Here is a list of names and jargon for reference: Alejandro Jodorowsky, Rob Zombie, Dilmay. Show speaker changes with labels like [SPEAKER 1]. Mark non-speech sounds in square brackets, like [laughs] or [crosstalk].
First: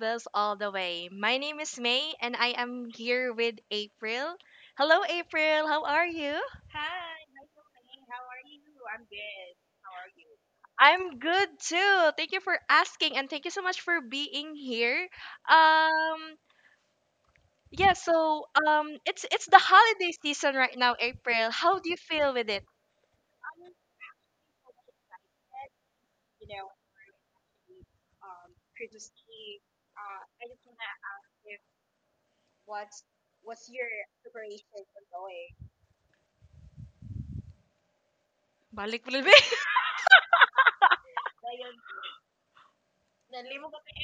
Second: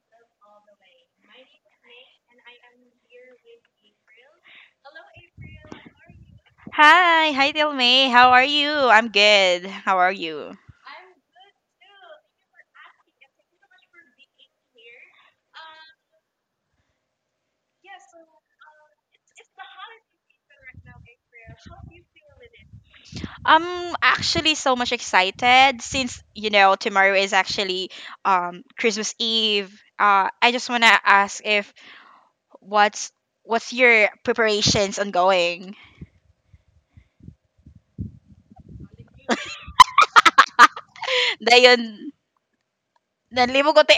[SPEAKER 1] bells all the way. My name is May and I am here with April. Hello, April. How are you?
[SPEAKER 2] Hi, Dilmay. How are you? I'm good. How are you?
[SPEAKER 1] I'm good too. Thank you for asking and thank you so much for being here. Um, it's the holiday season right now, April. How do you feel with it?
[SPEAKER 2] I'm actually so much excited since you know tomorrow is actually Christmas Eve. I just wanna ask if what's what's your preparations ongoing?
[SPEAKER 1] Balik, balik. [laughs]
[SPEAKER 2] [laughs] Dahil yun, nalimugot